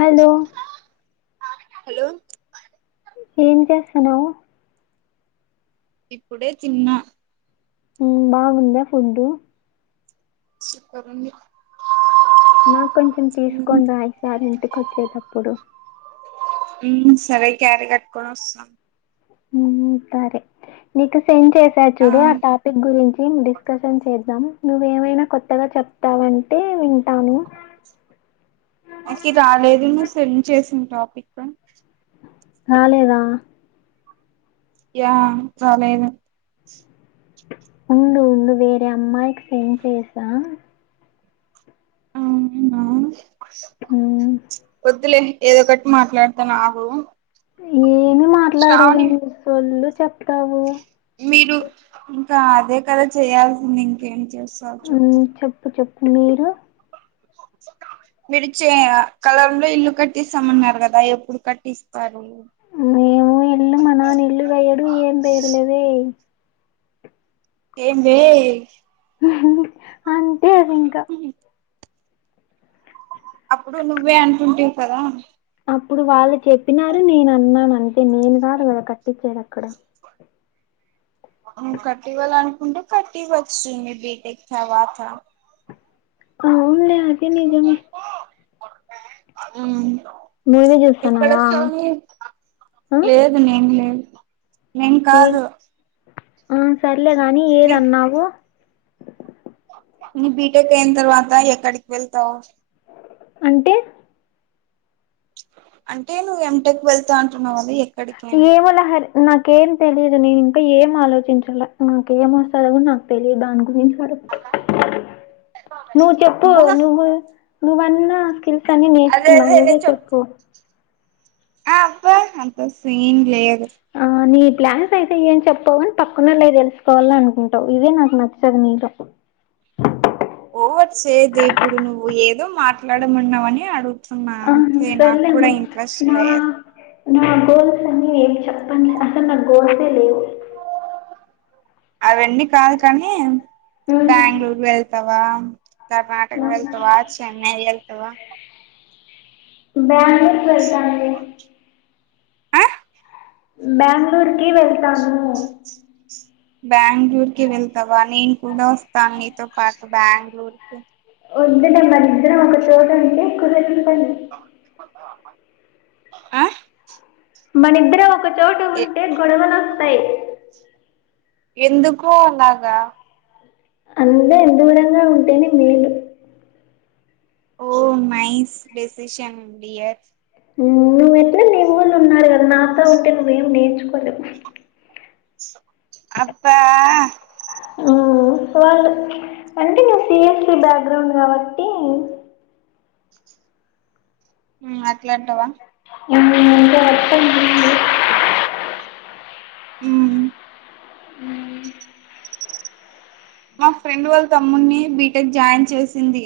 Hello hello ఏం చేస్తన్నవు ఇప్పుడే తిన్న మ్మ్ బాగుందా ఫుడ్డు సుప్పరుంది నాకు కొంచెం తీసుకోని రా ఈసారి ఇంటికొచ్చేటప్పుడు మ్మ్ సరే క్యారీ కట్టుకొని వస్తా మ్మ్ సరే నీ కస్ సెండ్ చేసా చూడు ఆ టాపిక్ గురించి డిస్కషన్ చేద్దాం నువ్వేమైనా కొత్తగా చెప్తావంటే వింటాను నాకి రాలేదు నువ్ సెండ్ చేసిన టాపిక్ రాలేదా యా చాలేన్ ఉండు ఉండు వేరే అమ్మాయికి సెండ్ చేసా ఒద్దులే ఏదో ఒకట్ మాట్లాడుతనాగు ఏమి మాట్లాడవు లే సొల్లు చెప్తావు మీరు ఇంకా అదే కదా చేయాల్సింది ఇంకేం చేస్తావ్ చెప్పు ఉమ్, చెప్పు మీరు మీరు చే కలాం లో ఇల్లు కట్టిస్తామన్నారు కదా ఎప్పుడు కట్టిస్తా ఇల్లు మా నాన్న ఇల్లు గయడు ఏం దైడు లే వే ఏందే అంటే ఇంకా అప్పుడు నువ్వే అంటుంటివి కదా అప్పుడు వాళ్ళు చెప్పినారు నేనన్నాను అంతే నేను గాదు గదా కట్టిచ్చేది అక్కడ కట్టివ్వాలనుకుంటే కట్టివచ్చు ఇంగ బీ టెక్ తర్వాత అవున్లే అది నిజమే ఉమ్ మూవీ చూస్తున్నావా ఆ లేదు నేను లేదు నేన్ ఏ కాదు ఆ సర్లే గాని నీ ఏదన్నావు నీ బీ టెక్ అయిన తర్వాత ఎక్కడికి వెళ్తావ్ అంటే అంటే నువ్వు ఎం టెక్ వెళ్తా అంటు ఏమో లహరి నాకేం తెలియదు ఏం ఆలోచించల నాకేం వస్తాదో గూడ నాకు తెలియదు దాని గురించి నువ్వు చెప్పు అబ్బా నువ్వు నువ్వన్నా స్కిల్స్ కాని అదే నేర్చుకున్నావు అదేదే నువ్వే చెప్ చెప్పు ఆ అబ్బా అంత సీన్ లే ఆనీ ప్లాన్స్ అయితే ఏం చెప్పవు పక్కనోళ్ళే తెలుసుకోవాల అనుకుంటావు ఇదే నాకు నచ్చదు నీలో ఓ వచ్చేదే ఇప్పుడు నువ్వు ఏదో మాట్లాడమన్నావని అడు తున్నా ఆ అంతే సర్లేమ్మ నాక్కూడా ఇంట్రెస్ట్ నా లేదు నా గోల్స్ అన్ని ఏం చెప్పం అసలు నాకు గోల్సే లేవు అవన్నీ కాదు కానీ ఉమ్, బ్యాంగ్లూరులో వెళ్తావా కర్నాటక వెళ్తవా చెన్నై ఎళ్తవా బ్యాంగ్లూర్ కెళ్తాన్లే ఆ బ్యాంగ్లూరుకి వెళ్తాను బ్యాంగ్లూరుకి వెళ్తవా నేను కూడా వస్తాను నీతో పాటు బ్యాంగ్లూరుకి ఒద్దు లే మనిద్దరం ఒక చోట ఉంటే కుదరని పని ఆ మనిద్దరం ఒక చోట ఉంటే గొడవలొస్తాయ్ ఎందుకో అలాగా అంతే దూరంగా ఉంటేనే మేలు ఓ నైస్ డెసిషన్ డియర్ మ్మ్ నువ్వెట్లా నీ వోళ్ళు ఉన్నారు గదా నాతో ఉంటే నువ్వేం నేర్చుకో అబ్బా మ్ వాళ్ళు అంటే నాది సిఎస్సి బ్యాక్గ్రౌండ్ కాబట్టి మ్ అట్లంటావ? నేన్ గీనుంటే అస్సల్ [unintelligible] మ్ మా ఫ్రెండ్ వాళ్ళ తమ్మున్ని బీటెక్ జాయిన్ చేసింది.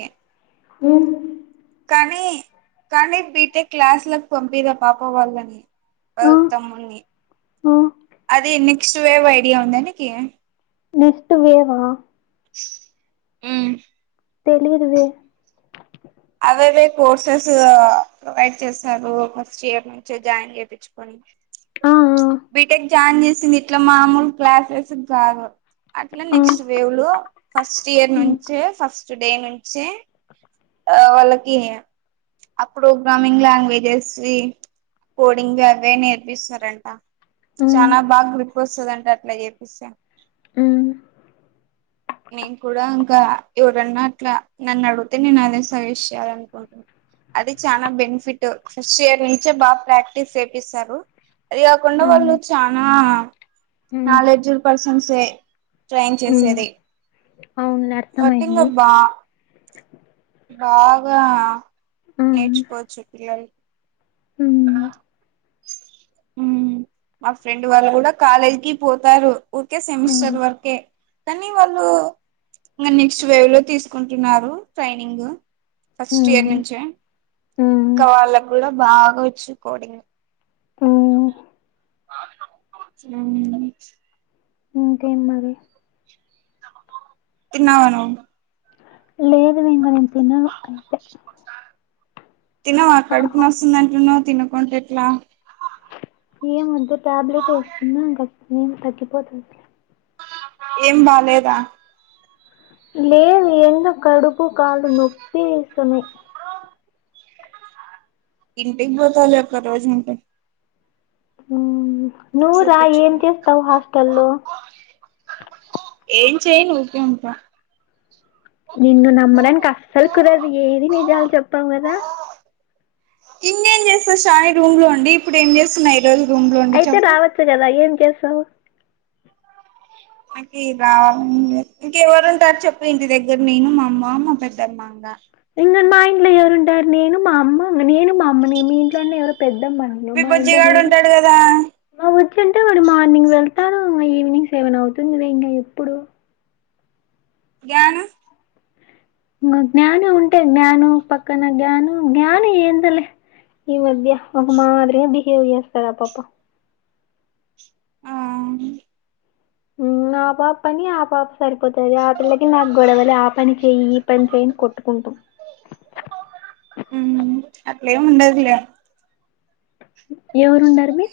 మ్ కానీ కానీ బీటెక్ క్లాస్లకి పంపిద్ ఆ పాప వాళ్ళని. ఆ వాళ్ళ తమ్ముని. ఆ అది నెక్స్ట్ వేవ్ ఐడియా ఉందా నీకి? నెస్ట్ వేవా? మ్ తెలీదు వె. అవేవే కోర్సెస్ ప్రొవైడ్ చేస్తారు ఫస్ట్ ఇయర్ నుంచే జాయిన్ చేపిచ్చుకొని ఆ ఆ బీటెక్ జాయిన్ చేసింది ఇట్ల మామూలు క్లాసెస్ కి కాదు అట్ల ఆ నెక్స్ట్ వేవ్ లో ఫస్ట్ ఇయర్ మ్మ్. నుంచే, ఫస్ట్ డే నుంచే ఆ వాళ్ళకి ఆ ప్రోగ్రామింగ్ లాంగ్వేజస్వి కోడింగ్ అవే నేర్పిస్తారంట. మ్మ్. చాన బాగ గ్రిప్ వస్తదంట అట్ల చేపిస్తే. మ్మ్. నేను కూడ ఇంక ఎవరన్న అట్లా నన్ను అడిగితే నేను అదే సజెస్ట్ చేయాలనుకుంటున్న అది చాన బెనిఫిట్ ఫస్ట్ ఇయర్ నుంచే బాగ ప్రాక్టీస్ చేపిస్తారు. అది కాకుండా వాళ్ళు మ్మ్. చానా మ్మ్. నాలెడ్జ్ పర్సన్సే ట్రైన్ మ్మ్. చేసేది. అవునులే అర్థం అయింది. బాగ మ్మ్. నేర్చుకోవచ్చు పిల్లలు. మ్మ్. ఉమ్ మా ఫ్రెండ్ వాళ్ళు కూడ కాలేజ్ కి పోతారు ఊకే మ్మ్. సెమిస్టర్ వరకే కానీ వాళ్ళు ఇంకా నెక్స్ట్ వేవ్ లో తీసుకుంటున్నారు ట్రైనింగ్. ఫస్ట్ ఇయర్ మ్మ్. నుంచే, ఇంకా మ్మ్. వాళ్ళకు కూడ బాగా వచ్చు కోడింగ్ మ్మ్. సెవెన్ మినిట్స్ ఇంకేం మరి తిన్నావ నువ్వు? లేదు ఇంక నేను తినను అంతే తిను కడుపు నోస్తుంది అంటున్నావ్ తినకుంటే ఎట్ల ఏమ్ వద్దు టాబ్లెట్ వేసుకున్నా ఇంక ఏం తగ్గిపోతుందిలె ఏం బాలేదా? లేేదు ఎందో కడుపు కాలు నొప్పి చేస్తన్నాయి ఇంటికి పోతావులే ఒక్క రోజుంటె మ్ నువ్వు రా ఏం చూపించుకో చేస్తావు హాస్టల్లో ఏం చెయ్యను ఊరికె ఉంటా నిన్ను నమ్మడానికి అస్సలు కుదరదు ఏది నిజాలు చెప్పవు కదా ఇంకేం చేస్త శ్రావణి రూమ్ లో ఉండి ఇప్పుడు ఏం చేస్తున్న అయితే రావచ్చు కదా ఏం చేస్తావు? నాకు రావాలని లేదు. ఇంకెవరు ఉంటారు చెప్పు ఇంటి దగ్గర నేను, మా అమ్మ, మా పెద్దమ్మ ఇంగ. ఇంక మా ఇంట్లో ఎవరు ఉంటారు నేను మా అమ్మ నేను మా అమ్మ నే. మీ ఇంట్లో అన్న ఎవరో పెద్ మీ మా ఇంట్లో బుజ్జిగాడు నేను ఉంటాడు కదా మా వచ్చుంటే ఇప్పుడు మార్నింగ్ వెళ్తాడు ఈవినింగ్ సెవెన్ అవుతుందివే ఇంకా ఎప్పుడు జ్ఞాను మధ్యహ్నం ఉంటది జ్ఞాను పక్కన జ్ఞాను జ్ఞాను ఏందోలే ఈ మధ్య ఒక మాదిరిగా బిహేవ్ చేస్తది ఆ పాప ఆ ఉ ఆ పాప పని ఆ పాప సరిపోతంది ఆ పిల్లకి నాకు గొడవలే ఆ పని చెయ్యి ఈ పని చెయి కొట్టుకుంటాం అట్లే ఏం ఉండదిలే ఇగా ఎవరున్నారు అమ్మీ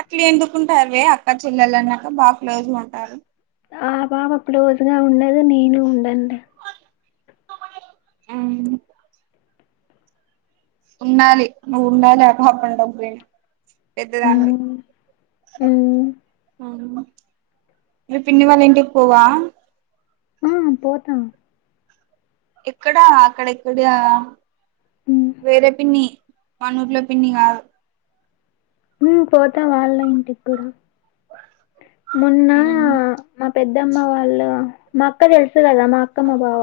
అట్లా ఎందుకుంటారువే అక్క చెల్లలు అన్నాక బాగా క్లోజుగా ఉంటారు ఆ బాబప్పుడు వదినా ఉండేదే నేను ఉండండి అవును ఉండాలి నువ్వు ఉండాలి అబ అప్పం పెద్దదాన్నివి మ్మ్ మ్మ్ ఉ మీ పిన్ని వాళ్ళ ఇంటి పోవా ఆ పోతా ఎక్కడా అక్కడెక్కడ మ్మ్ వేరే పిన్ని మానూర్లో పిన్ని కాదు ఉ పోతా వాళ్ళ ఇంటికి కూడా మొన్న మా పెద్ద పెద్దమ్మ వాళ్ళు మా అక్క తెలుసు కదా మా అక్కమ్మ బావ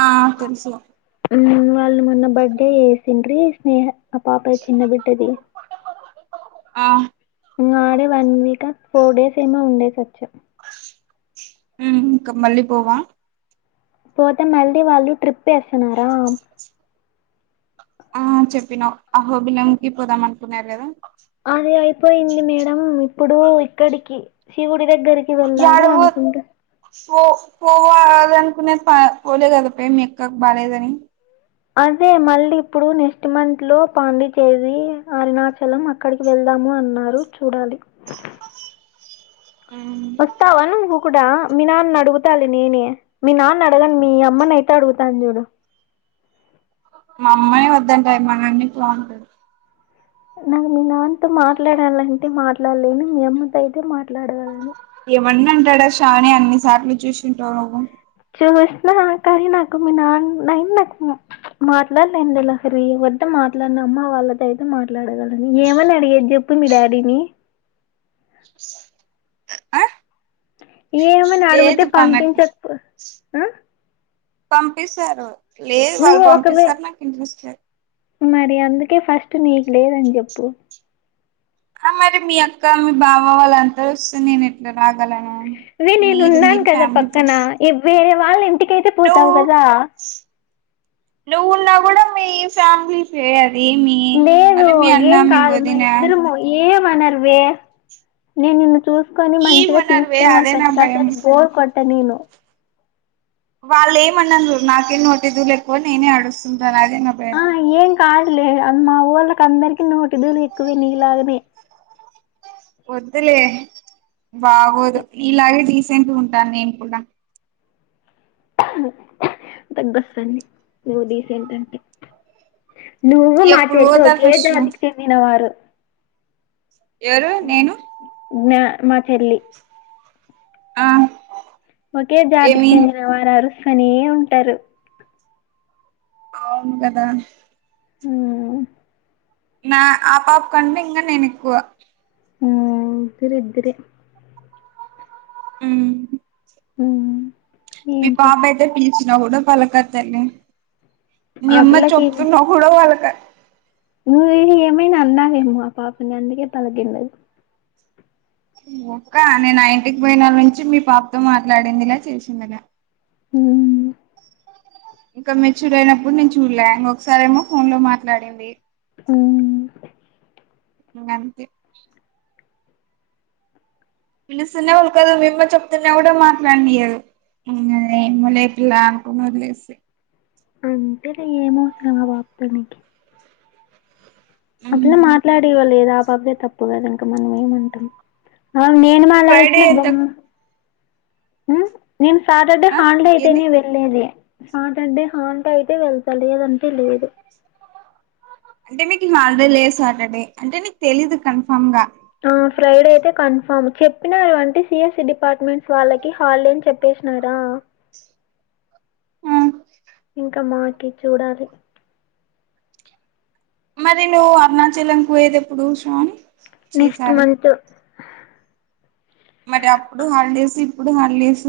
ఆ తెలుసు కుం కొంచు ఊ వాళ్ళు మొన్న బర్త్డే చేసిండ్రీ స్నేహ ఆ పాప చిన్న బిడ్డది ఆ ఆడే వన్ వీక్ ఫోర్ డేస్ ఏమో ఉండేస వచ్చా ఊ ఇంకా మళ్ళి పోవా పోతే మళ్ళీ వాళ్ళు ట్రిప్ వేస్తున్నారా ఆ చెప్పిన అహోబినంకి పోదాం అనుకున్నారు కదా ఆ అది అయిపోయింది మేడం ఇప్పుడు ఇక్కడికి శివుడి దగ్గరికి వెళ్ళాలి అనుకుంటా పోవాల అనుకునేది పోలే కదా మీ అక్కకి బాగాలేదా ఆని అదే మళ్ళీ ఇప్పుడు నెక్స్ట్ మంత్ లో పాండిచేరి అరుణాచలం అక్కడికి వెళ్దా స్తాము అన్నారు చూడాలి ఉ వస్తావా నువ్వు కూడా మీ నాన్న అడుగుతాలి నేనే మీ నాన్న అడగని మీ అమ్మని అయితే అడుగుతాను చూడు అమ్మయి వద్దాటాది మామమ్మి క్లాంట్ నాకు మీ నాన్నతో మాట్లాడాలంటే మాట్లాడలేను మీ అమ్మతో అయితే మాట్లాడగలను ఎవన్న అంటాడా షాని అన్నిసార్ట్లు చూసింటా నువ్వు చూసిన కరి నాకు మీ నాన్నై నాకు మాట్లాడలేం లహరి ఎవతో మాట్లాడిన అమ్మా వాళ్ళతో అయితే మాట్లాడగలని ఏమని అడిగేది చెప్పు మీ డాడీని ఆ ఏమని అడిగితే లేదు పనకి పంపించక ఆ పంపిస్తారు లేదు వాళ్ళు నువ్వు ఒకవే పంపిస్తారు నాకు ఇంట్రెస్ట్ లేదు కే ఫస్ట్ నీకు లేదని చెప్పు ఆ మరి మీ అక్క మీ బాబా వాళ్ళంతరూ వస్తే నేను ఎట్లా రాగలను అదే నేను మీరు ఉన్నాను మీరు కదా ఫ్యామిలీ పక్కన పర్సన్ ఇవ్వే వాళ్ళ ఇంటికైతే పోతావు కదా నువ్వున్నా కూడా మీ ఫ్యామిలీ ఫేర్ లేదు ఏం కాదు వదిన మనిద్దరము ఏం న్నారువే నేను నిన్ను చూసుకొని మంచిగా ఏమనరువే తీసుకోని అదే వస్తా నా నీకు భయం అసలు బోర్ కొ ట్టనీను వాళ్ళు ఏమనరు నాకే నోటి దూలేఎక్కువ నేనే అడుస్తుంటాను అదే నా భయం లేదు మా వోళ్ళకి అందరికి నోటిదూలే ఎక్కువ నీలాగనే వద్దులే బాగోదు ఇలాగే డీసెంట్ గా ఉంటాను నేను కూడా దగ్గొస్తుంది నువ్వు డీసెంట్ అంటే నువ్వు మా ఎప్పుడు చెల్లి పోతారు ఒకే ఫస్ట్ జాతికి చెందినవారు ఎవరు నేను నా మా చెల్లి ఆ ఒకే జాతికి ఏమి చెందిన వారు అరుస్తనే ఉంటారు అవును కదా హ్మ్ నా ఆ పాప కంటే ఇంగ నేను ఎక్కువ హ్మ్ ఇద్దరూ ఇద్దరే హ్మ్ హ్మ్ ఈ పాప అయితే పిలిచినా కూడా పలకదు తల్లి మీ ఆ అమ్మ పిల్లకి చెప్తున్నా కూడా వాళ్ళక నువ్వేమి ఏమైనా అన్నావేమో ఆ పాపని అందుకే పలకిండదు ఒక్క నేను ఆ ఇంటికి పోయినవేళ నుంచి మీ పాపతో మాట్లాడిందిలా చేసిందిలా హ్మ్ ఇంకా మెచ్యూర్ అయినప్పుడు నేను చూడల ఇంకొకసారేమో ఫోన్ లో మాట్లాడింది హ్మ్ ఇంగ అంతే పిలుస్తునే ఉల్కదు మీ అమ్మ చెప్తున్నా కూడా మాట్లాడినీయదు ఇంగ ఏమో లే పిల్ల అనుకుని వదిలేసి అంతేలే ఏమవసరం ఆ పాపతో నీకి అట్లే మాట్లాడేవ లేదా ఆ పాపదే తప్పు కదా ఇంక మనం ఏమంటాం అ నేను ఫ్రైడే మాట్లాడిచ్చిన బా ఎంత నేను సాటర్డే ఆ హాలిడే ఏంది అయితేనే వెళ్లేది సాటర్డే హాలిడే అయితే వెళ్తా లేదంటే లేదు అంటే మీకు హాలిడే లేదు సాటర్డే అంటే నీకు తెలీదు కన్ఫామ్ గా ఆ ఫ్రైడే అయితే కన్ఫామ్ చెప్పినారు అంటే సిఎస్సి డిపార్ట్మెంట్స్ వాళ్ళకి హాలిడే అని చెప్పేసినారా ఆ ఇంకా మాకి చూడాలి మరి నువ్వు అరుణాచలం కు పోయేది ఎప్పుడు శివాని నెక్స్ట్ మంత్ ఎప్పుడు హాలిడేస్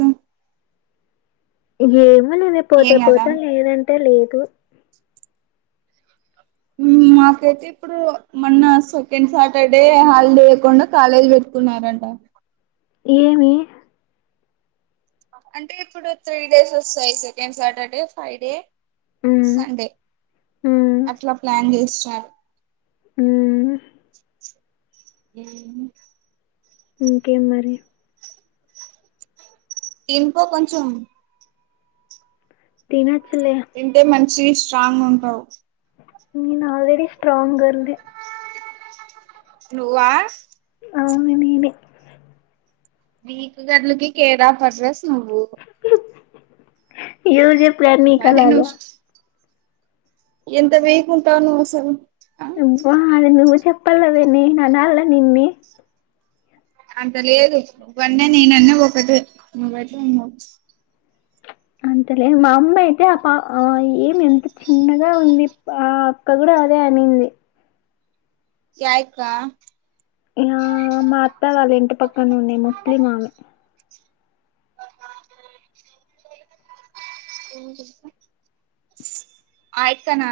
ఏమో లేవే పోతే ఏం కదా పోతాను లేదంటే లేదు మాకైతే ఇప్పుడు మొన్న సెకండ్ సాటర్డే హాలిడే లేకుండా కాలేజ్ పెట్టుకున్నారంట ఏవి అంటే ఇప్పుడు త్రీ డేస్ వస్తాయి సెకండ్ సాటర్డే ఫైడే హ్మ్. సండే హ్మ్. అట్లా ప్లాన్ చేస్తారు ఊ ఊ ఇంకేం మరి తేన్కో కొంచం తినే తింటే మంచి స్ట్రాంగ్ ఉంటావు నేను ఆల్రెడీ స్ట్రాంగ్ గర్ల్ నువ్వా అవును నీనే వీకు గర్లుకి కేర్ ఆఫ్ అడ్రెస్స్ ఎవరు జెప్పారు నీకు మరి అలాగ నువ్వు ఎంత వీక్ ఉంటే అన్ని సా చెప్పాల గానీ అనాల నిన్ని అంత లేదు ఇవన్నీ నేనన్నీ ఒకటే అంతలేదు మా అమ్మ ఐతే ఆ పా ఆ ఏం ఎంత చిన్నగా ఉంది ఆ అక్క కూడా సరే అనింది యా యిక్క ఆ మా అత్త వాళ్ళ ఇంటి పక్కన ఉండే ముస్లిం ఆమె ఏం [inaudible] ఆ ఇక్క నా